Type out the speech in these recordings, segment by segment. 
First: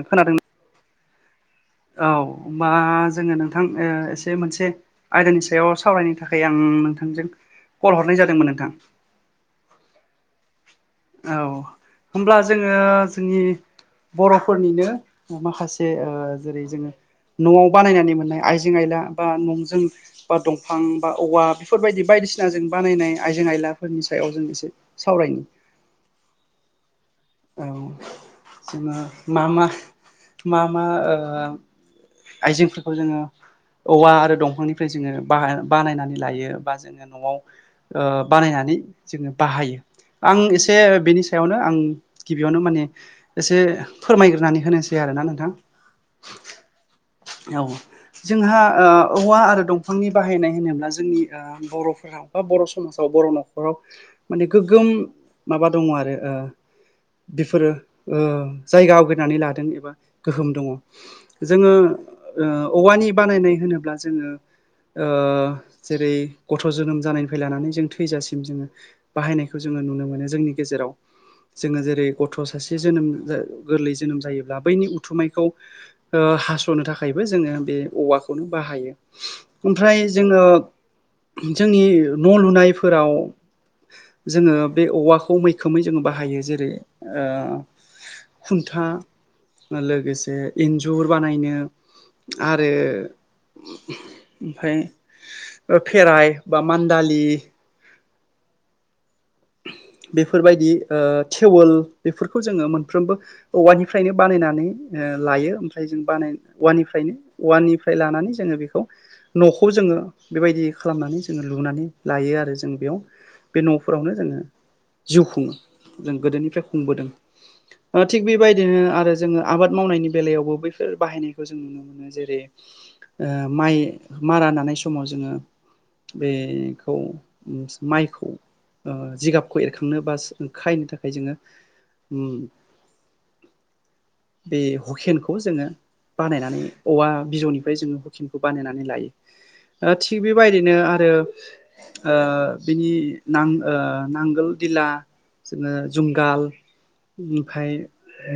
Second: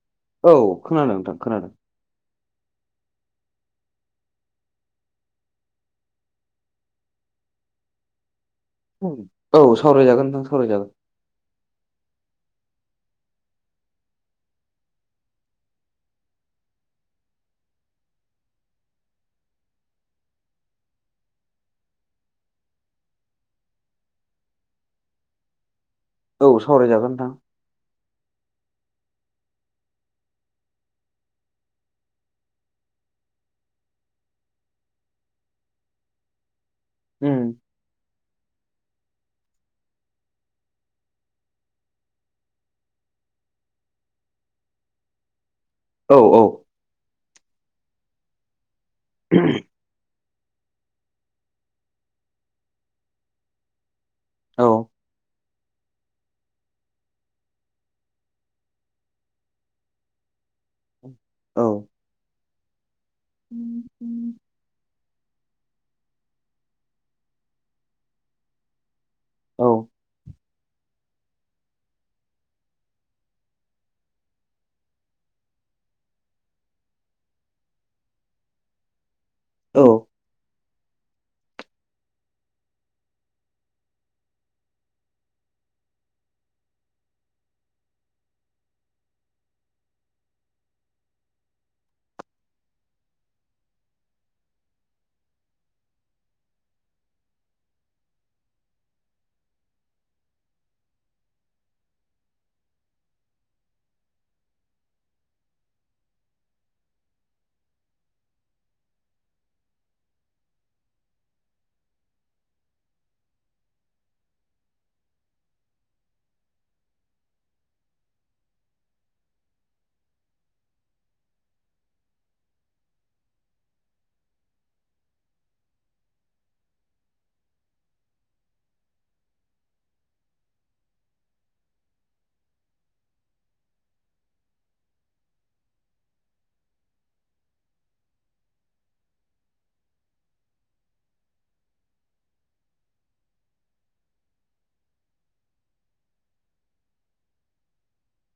आं खोनादों औ खोनादों नोंथां खोनादों। औ हबा जोङो नोंथां ओ एसे मोनसे आयदानि सायाव सावरायनो थाखाय आं नोंथांजों कल हरनाय जादोंमोन नोंथां। औ सावरायजागोन नोंथां सावरायजागोन। औ होमब्ला जोङो जोंनि बर'फोरनिनो माखासे ओ जेरै जोङो न'आव बानायनानै मोननाय आइजें आयला बा न'जों बा दंफां बा औवा बेफोरबायदि बायदिसिना जों बानायनाय आइजें आइलाफोरनि सायाव जों एसे सावरायनि औ सावरायजागोन नोंथां। औ जोङो मा मा मा ओ आइजेंफोरखौ जोङो औवा आरो दंफांनिफ्राय जोङो बा बानायनानै लायो बा जोङो न'वाव उम ओ बानायनानै जोङो बाहायो आं एसे बेनि सायावनो आं गिबियावनो माने एसे फोरमायग्रोनानै होनोसै आरोना नोंथां‌। औ औ औ जोंहा औवा आरो दं फांनि बाहायनाय होनोब्ला जोंनि बर'फोरा बा बर' समाजाव बर' नखराव माने औ गोगोम माबा दङ आरो ओ बेफोरो ओ जायगा आवग्रिनानै लादों एबा गोहोम दङ। औ जोङो औवानि ओ बानायनाय होनोब्ला जोङो ओ जेरै गथ' जोनोम जानायनिफ्राय लानानै जों थैजासिम जोङो बाहायनायखौ औ जोङो नुनो मोनो जोंनि गेजेराव जोङो जे रै गथ' सासे जोनोम गोरलै जोनोम जायोब्ला बैनि उथुमायखौ ओ हास'नो थाखायबो जोङो बे औवाखौनो बाहायो। औ ओमफ्राय जोङो जोंनि न' लुनायफोराव जोङो बे औवाखौ मैखोमै जोङो बाहायो जेरै ओ खुन्था लोगोसे इन्जुर बानायनो आरो ओमफ्राय फेराय बा मान्दालि बेफोरबायदि ओ थेवोल बेफोरखौ जोङो मोनफ्रोमबो औवानिफ्रायनो बानायनानै ओ लायो ओमफ्राय जों बानाय औनिफ्रायनो। औवानिफ्राय लानानै जोङो बेखौ न'खौ जोङो बेबायदि खालामनानै जोङो लुनानै लायो आरो जों बेयाव बे न'फोरावनो जोङो जिउ खुङो जों गोदोनिफ्राय खुंबोदों ओ थिग बेबायदिनो आरो जोङो आबाद मावनायनि बेलायावबो बैफोर बाहायनायखौ जों नुनो मोनो। जेरै ओ माइ मारा नानाय समाव जोङो बेखौ माइखौ ओ जिगाब खौ एरखांनो बास खायनो थाखाय जोङो उम [inaudible] बे हुकेनखौ जोङो बानायनानै औवा बिजौनिफ्राय जोङो हुकेमखौ बानायनानै लायो। ओ थिग बेबायदिनो आरो ओ बिनि नां ओ नांगोल दिला जोङो ओ जुंगाल ओमफाय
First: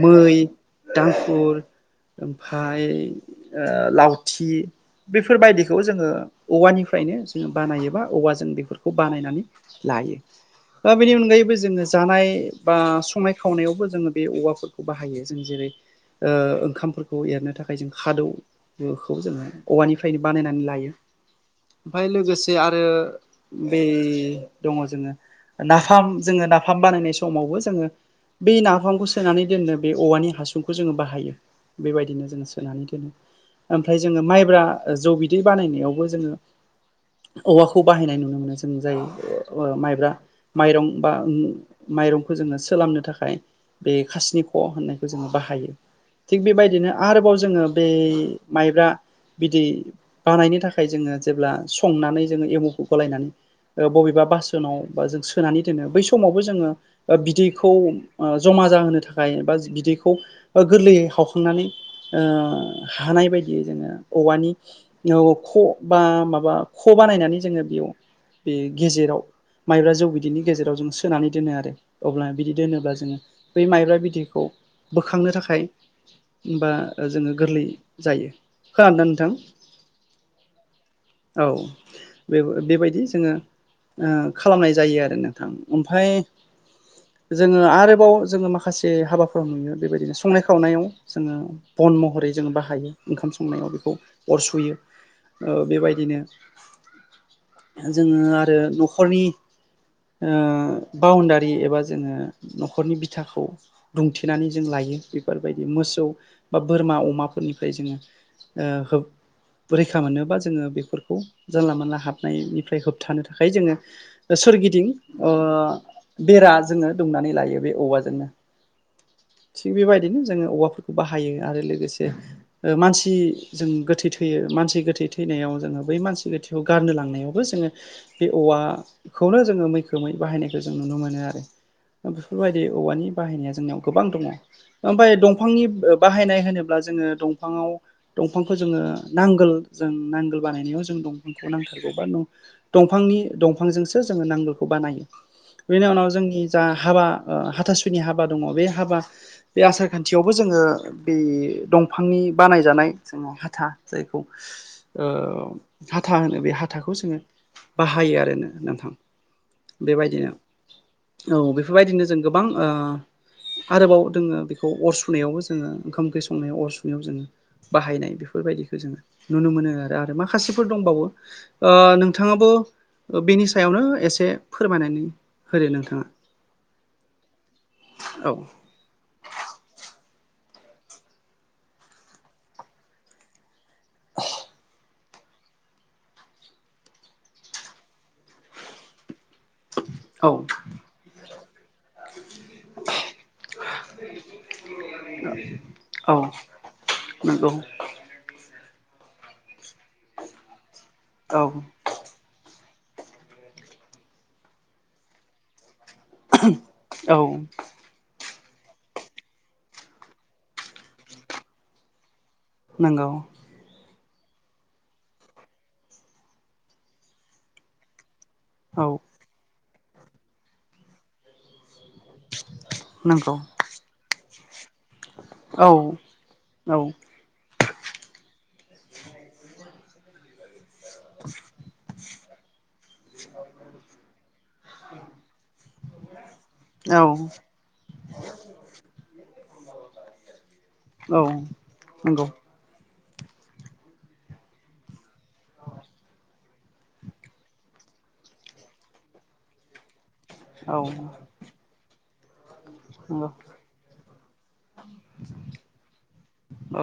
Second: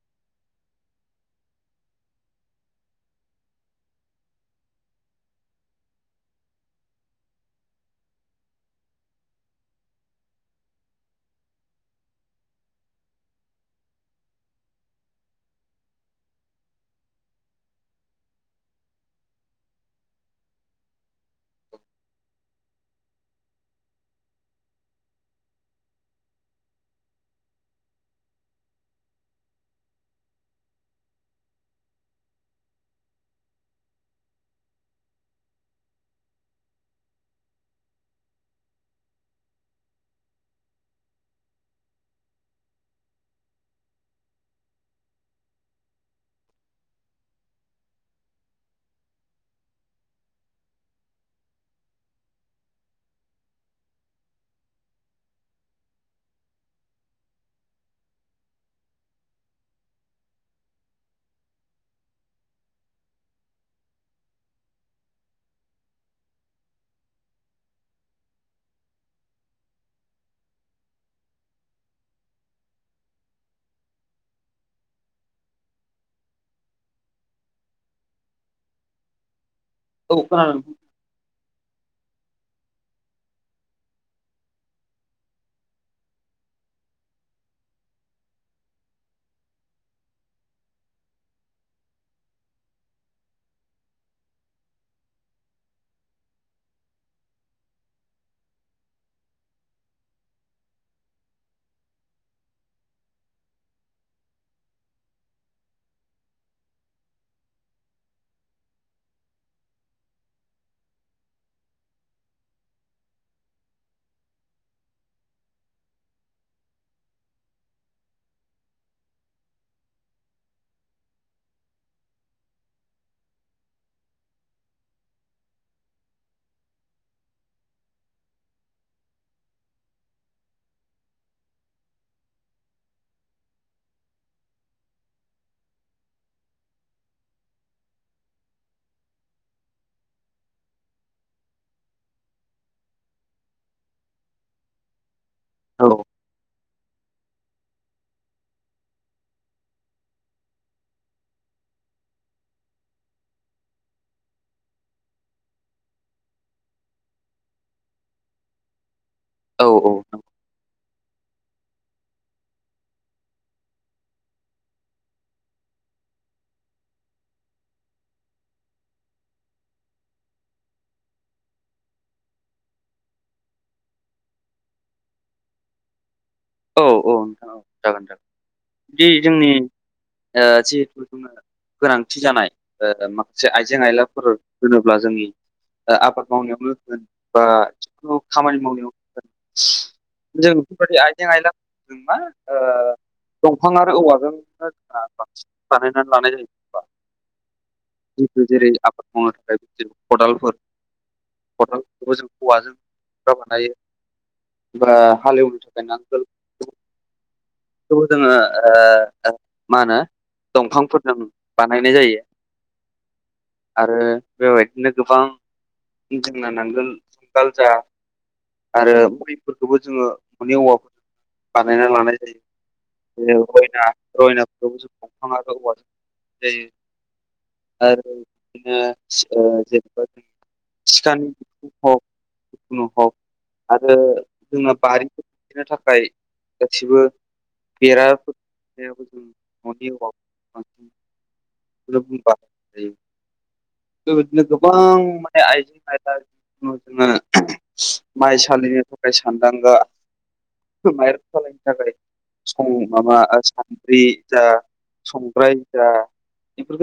मै दांफुर ओमफाय ओ लावथि बेफोरबायदिखौ जोङो औवानिफ्रायनो जोङो बानायो बा औवा जों बेफोरखौ बानायनानै लायो। दा बेनि अनगायैबो जोङो जानाय बा संनाय खावनायावबो जोङो बे औवाफोरखौ बाहायो जों जेरै ओ ओंखामफोरखौ एरनो थाखाय जों खादौ बेखौ जोङो औवानिफ्रायनो बानायनानै लायो। ओमफ्राय लोगोसे आरो बे दङ जोङो। नाफाम जोङो नाफाम बानायनाय समावबो जोङो बे नाफामखौ सोनानै दोननो बे औवानि हासुंखौ जोङो बाहायो। बेबायदिनो जोङो सोनानै दोनो। ओमफ्राय जोङो माइब्रा जौ बिदै बानायनायावबो जोङो औवाखौ बाहायनाय नुनो मोनो जों जाय माइब्रा माइरं बा माइरंखौ जोङो सोलामनो थाखाय बे खासिनिख' होननायखौ जोङो बाहायो। थिग बेबायदिनो आरोबाव जोङो बे माइब्रा बिदि बानायनो थाखाय जोङो जेब्ला संनानै जोङो एमावखौ गलायनानै बबेबा बासोनाव बा जों सोनानै दोनो बै समावबो जोङो ओ बिदैखौ जमा जाहोनो थाखाय बा बिदैखौ गोरलैयै हावखांनानै ओ हानाय बायदियै जोङो औवानि ख बा माबा ख' बानायनानै जोङो बेयाव बे गेजेराव माइब्रा जौ बिदैनि गेजेराव जों सोनानै दोनो आरो अब्ला बिदि दोनोब्ला जोङो बै माइब्रा बिदैखौ बोखांनो थाखाय होनबा जोङो गोरलै जायो खोनादों ना नोंथां औ खोनादों औ बे बेबायदि जोङो ओ खालामनाय जायो आरो नोंथां ओमफाय जोङो आरोबाव जोङो माखासे हाबाफोराव नुयो बेबायदिनो संनाय खावनायाव जोङो बन महरै जोङो बाहायो ओंखाम संनायाव बेखौ अर सुयो ओ बेबायदिनो जोङो आरो न'खरनि ओ बाउणडारि एबा जोङो न'खरनि बिथाखौ बुंथेनानै जों लायो बेफोरबायदि मोसौ बा बोरमा अमाफोरनिफ्राय जोङो ओ [unintelligible] रैखा मोनोबा जोङो बेफोरखौ जानला मोनानला हाबनायनिफ्राय होबथानो थाखाय जोङो सोरगिदिं ओ बेरा जोङो दुमनानै लायो बे औवाजोंनो थिग बेबायदिनो जोङो औवाफोरखौ बाहायो आरो लोगोसे ओ मानसि जों गोथै थैयो मानसि गोथै थैनायाव जोङो बै मानसि गोथै बेखौ गारनो लांनायावबो जोङो बे औवा खौनो जोङो मैखोमै बाहायनायखौ जों नुनो मोनो आरो बेफोरबायदि औवानि बाहायनाया जोंनियाव गोबां दङ ओमफ्राय दंफांनि बाहायनाय होनोब्ला जोङो दंफाङाव दंफांखौ जोङो नांगोल जों नांगोल बानायनायाव जों दंफांखौ नांथारगौ बा दंफांनि दंफांजोंसो जोङो नांगोलखौ बानायो औ बेनि उनाव जोंनि जा हाबा हाथासुनि हाबा दङ बे हाबा बे आसार खान्थियावबो जोङो बे दंफांनि बानायजानाय जों हाथा जायखौ ओ हाथा होनो बे हाथाखौ जोङो बाहायो आरो औ बेबायदिनो औ बेफोरबायदिनो जों गोबां ओ आरोबाव दोङो बेखौ अर सुनायावबो जोङो ओंखाम ओंख्रि संनायाव अर सुनायाव जोङो बाहायनाय बेफोरबायदिखौ जोङो नुनो मोनो आरो आरो माखासेफोर दंबावो ओ नोंथाङाबो बेनि सायावनो एसे फोरमायनानै होदो नोंथाङा औ औ नोंथां औ जागोन जागोन औ बि जोंनि ओ जिहेथु जोङो गोनांथि जानाय ओ माखासे। जे आइजें आयलाफोर होनोब्ला जोंनि आबाद मावनायावनो होन बा जिखुनु खामानि मावनायाव औ [unintelligible] जों बेफोरबायदि आइजें आयला मा ओ दंफां आरो औवाजों [unintelligible] बानायनानै औ लानाय जायो नंगौ [unintelligible] जेरै आबाद मावनो थाखाय बि खदालफोर औ खदाल बेखौबो जों हौवाजों बानायो बा हालेवनो थाखाय नांगोल। औ। बेखौबो जोङो ओ मा होनो दंफांफोरजों बानायनाय जायो नोंगौ। आरो बेबायदिनो गोबां जोंना नांगोल जुंगाल जा औ आरो मुलिफोरखौबो जोङो न'नि औवाफोर बानायना लानाय जायो नंगौ रयना रयनाखौबो जों दंफां आरो औ औवा जों [unintelligible] जायो औ आरो बिदिनो जेनेबा जों सिखानि बिखुं हक जिखुनु हक आरो जोंना बारि [unintelligible] नो थाखाय गासिबो औ बेराफोर दुमनायाबो जोंनि न'नि औवाफोरखौनो बांसिन औ नंगौ [unintelligible] बिदिनो गोबां माने आइजे आयला [unintelligible] जोङो माइ सालिनो थाखाय सानदांगा औ माइरं सालिनो थाखाय माबा नंगौ सानद्रि जा संग्राय जा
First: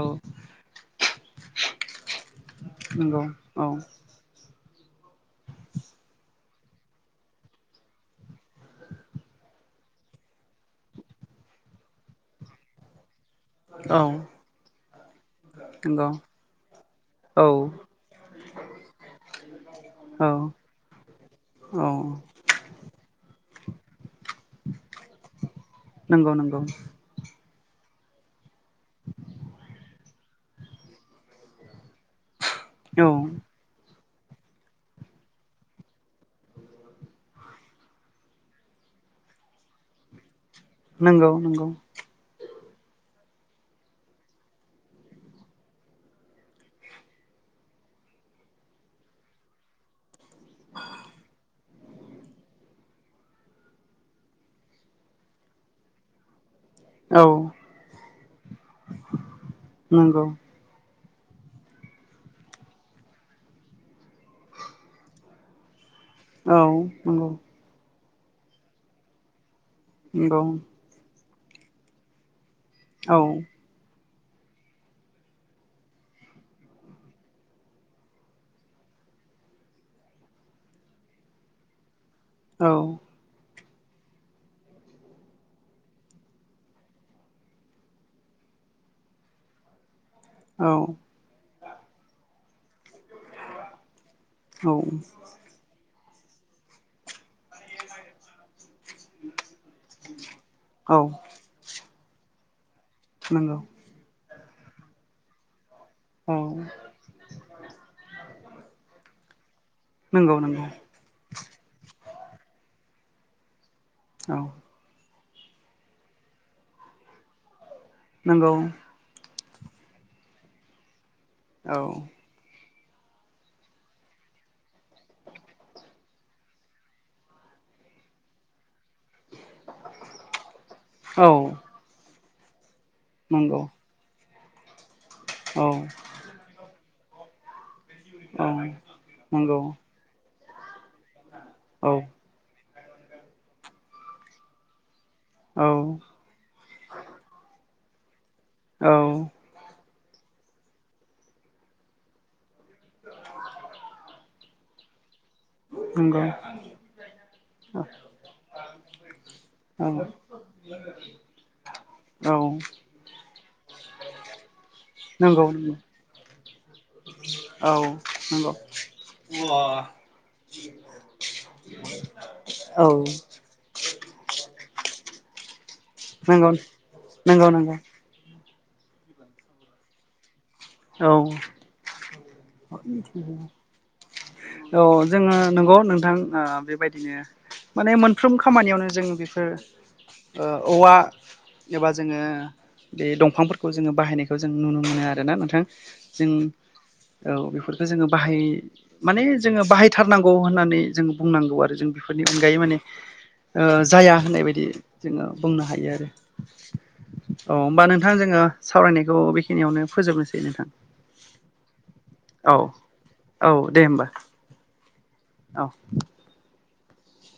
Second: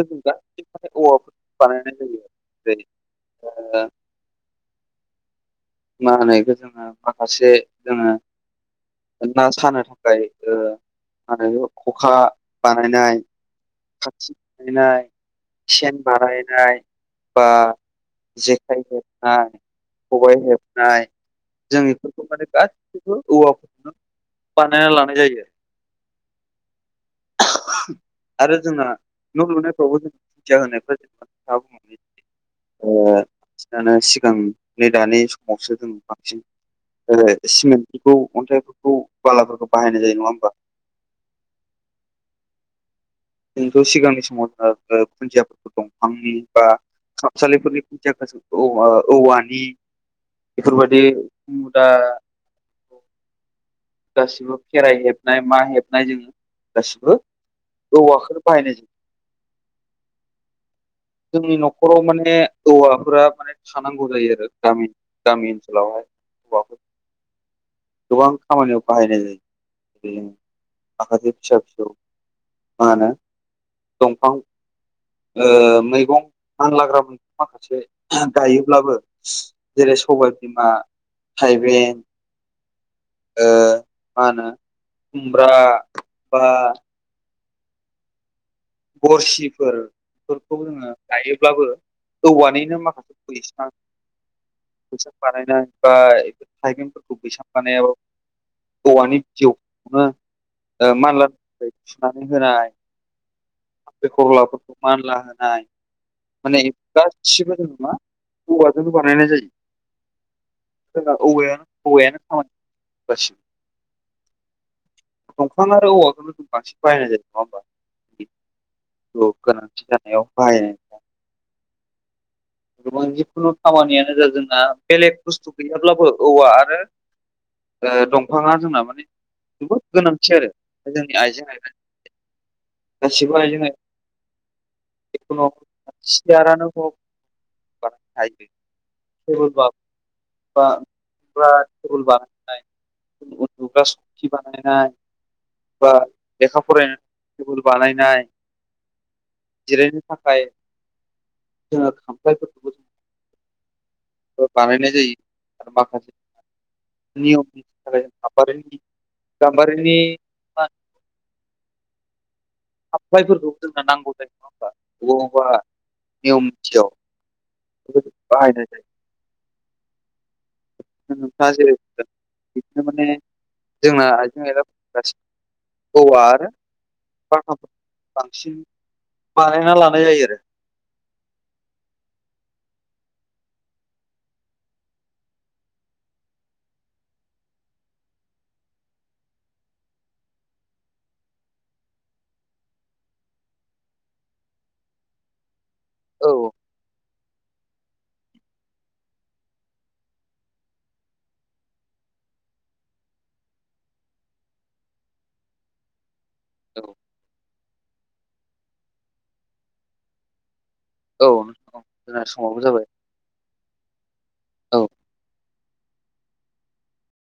औ जों गासैखौबो माने औवाफोरजों बानायनाय जायो आरो जेरै ओ औ औ मा होनो इखौ जोंहा माखासे जोङो ना सानो थाखाय माहोनो खखा बानायनाय औ खाथि बानायनाय सेन नंगौ बानायनाय बा औ जेखाइ हेबनाय औ खबाइ हेब नाय जों औ इफोरखौ माने गासिखौबो औवाफोरखौनो बानायना लानाय जायो नंगौ नंगौ आरो जोंना न' लुनायफ्रावबो जों खुन्थिया होनायफ्रा जोंना [unintelligible] औ बांसिनानो सिगां नै दानि समावसो जों बांसिन सिमेन्टफोरखौ अन्थाइफोरखौ बालाफोरखौ बाहायनाय जायो नङा होमबा नंगौ नंगौ जोंथ' सिगांनि समाव जों खुन्दियाफोरखौ दंफांनि बा खामसालिफोरनि खुनथियाफोरखौ जों औ औवानि बेफोरबायदि मुदा गासिबो फेराइ हेबनाय मा हेबनाय जोङो गासिबो औ औवाखोनो बाहायनाय जायो नंगौ जोंनि न'खराव माने औवाफोरा माने थानांगौ जायो आरो गामि गामि ओनसोलावहाय औ औवाखौ नंगौ गोबां खामानियाव बाहायनाय जायो बिदिनो नंगौ माखासे फिसा फिसौ मा होनो औ दंफां ओ मैगं मानलाग्राफोर माखासे गायोब्लाबो जेरै सबाय बिमा थाइबें औ ओ मा होनो खुमब्रा बा गरसिफोर बेफोरखौ औ जोङो गायोब्लाबो औवानिनो माखासे बैसां बैसां औ बानायनाय बा इसोर थाइबेंफोरखौ बैसां बानायनायावबो औवानि बिजौखौनो औ मानलानो थाखाय थुनानै होनाय नोंगौ खांख्रिखरलाफोरखौ मानला होनाय औ माने गासिबो जोङो मा औवाजोंनो बानायनाय जायो नंगौ नंगौ जोंना औवायानो औवायानो खामानि [unintelligible] औ दंफां आरो औवाखौनो जों बांसिन बाहायनाय जायो नङा होमबा नोंगौ गोनांथि जानायाव बाहायनाय [unintelligible] औ [inaudible] गोबां जिखुनु खामानियानो जा जोंना बेलेग बुस्थु गैयाब्लाबो औवा आरो ओ दंफाङा जोंना माने जबोद गोनांथि आरो जोंनि औ आइजें आइला गासिबो आयजें नंगौ आयला जिखुनो औ सियारानो बुं बा दाइनिं औ नंगौ थेबोलानो बा औ थेबोल बानायनाय उन्दुग्रा सौखि बानायनाय औ बा लेखा फरायनाय टेबोल बानायनाय औ जिरायनो थाखाय जोङो खामख्लायफोरखौबो [unintelligible] बानायनाय जायो आरो नंगौ औ माखासे नंगौ नियमनि थाखाय गाम्बारिनि औ खामफ्लायफोरखौबो जोंना नांगौ जायो नङा होमबा नंगौ बबावबा नियम निथियाव औ बे बाहायनाय जायो [unintelligible] नोंथांङा जेरै बुंदों बिदिनो माने जोंना आइजें आइलाफोरनि गासिबो औवा आरो नंगौ बा नंगौ बांसिन बानायना लानाय जायो आरो औ औ जोङो नंगौ नोंथां ओ बेबायदिनो माने मोनफ्रोम खामानियावनो जों बेफोर ओ औवा एबा जोङो बे दंफांफोरखौ जोङो बाहायनायखौ जों नुनो मोनो आरोना नोंथां जों औ औ बेफोरखौ जोङो बाहाय माने जोङो बाहायथारनांगौ होननानै जों बुंनांगौ आरो जों बेफोरनि अनगायै माने जाया होननाय बायदि जोङो बुंनो हायो आरो औ औ होमबा नोंथां जोङो सावरायनायखौ बेखिनियावनो फोजोबनोसै नोंथां औ औ जोंना औ समाबो जाबाय। औ दे होमबा। औ औ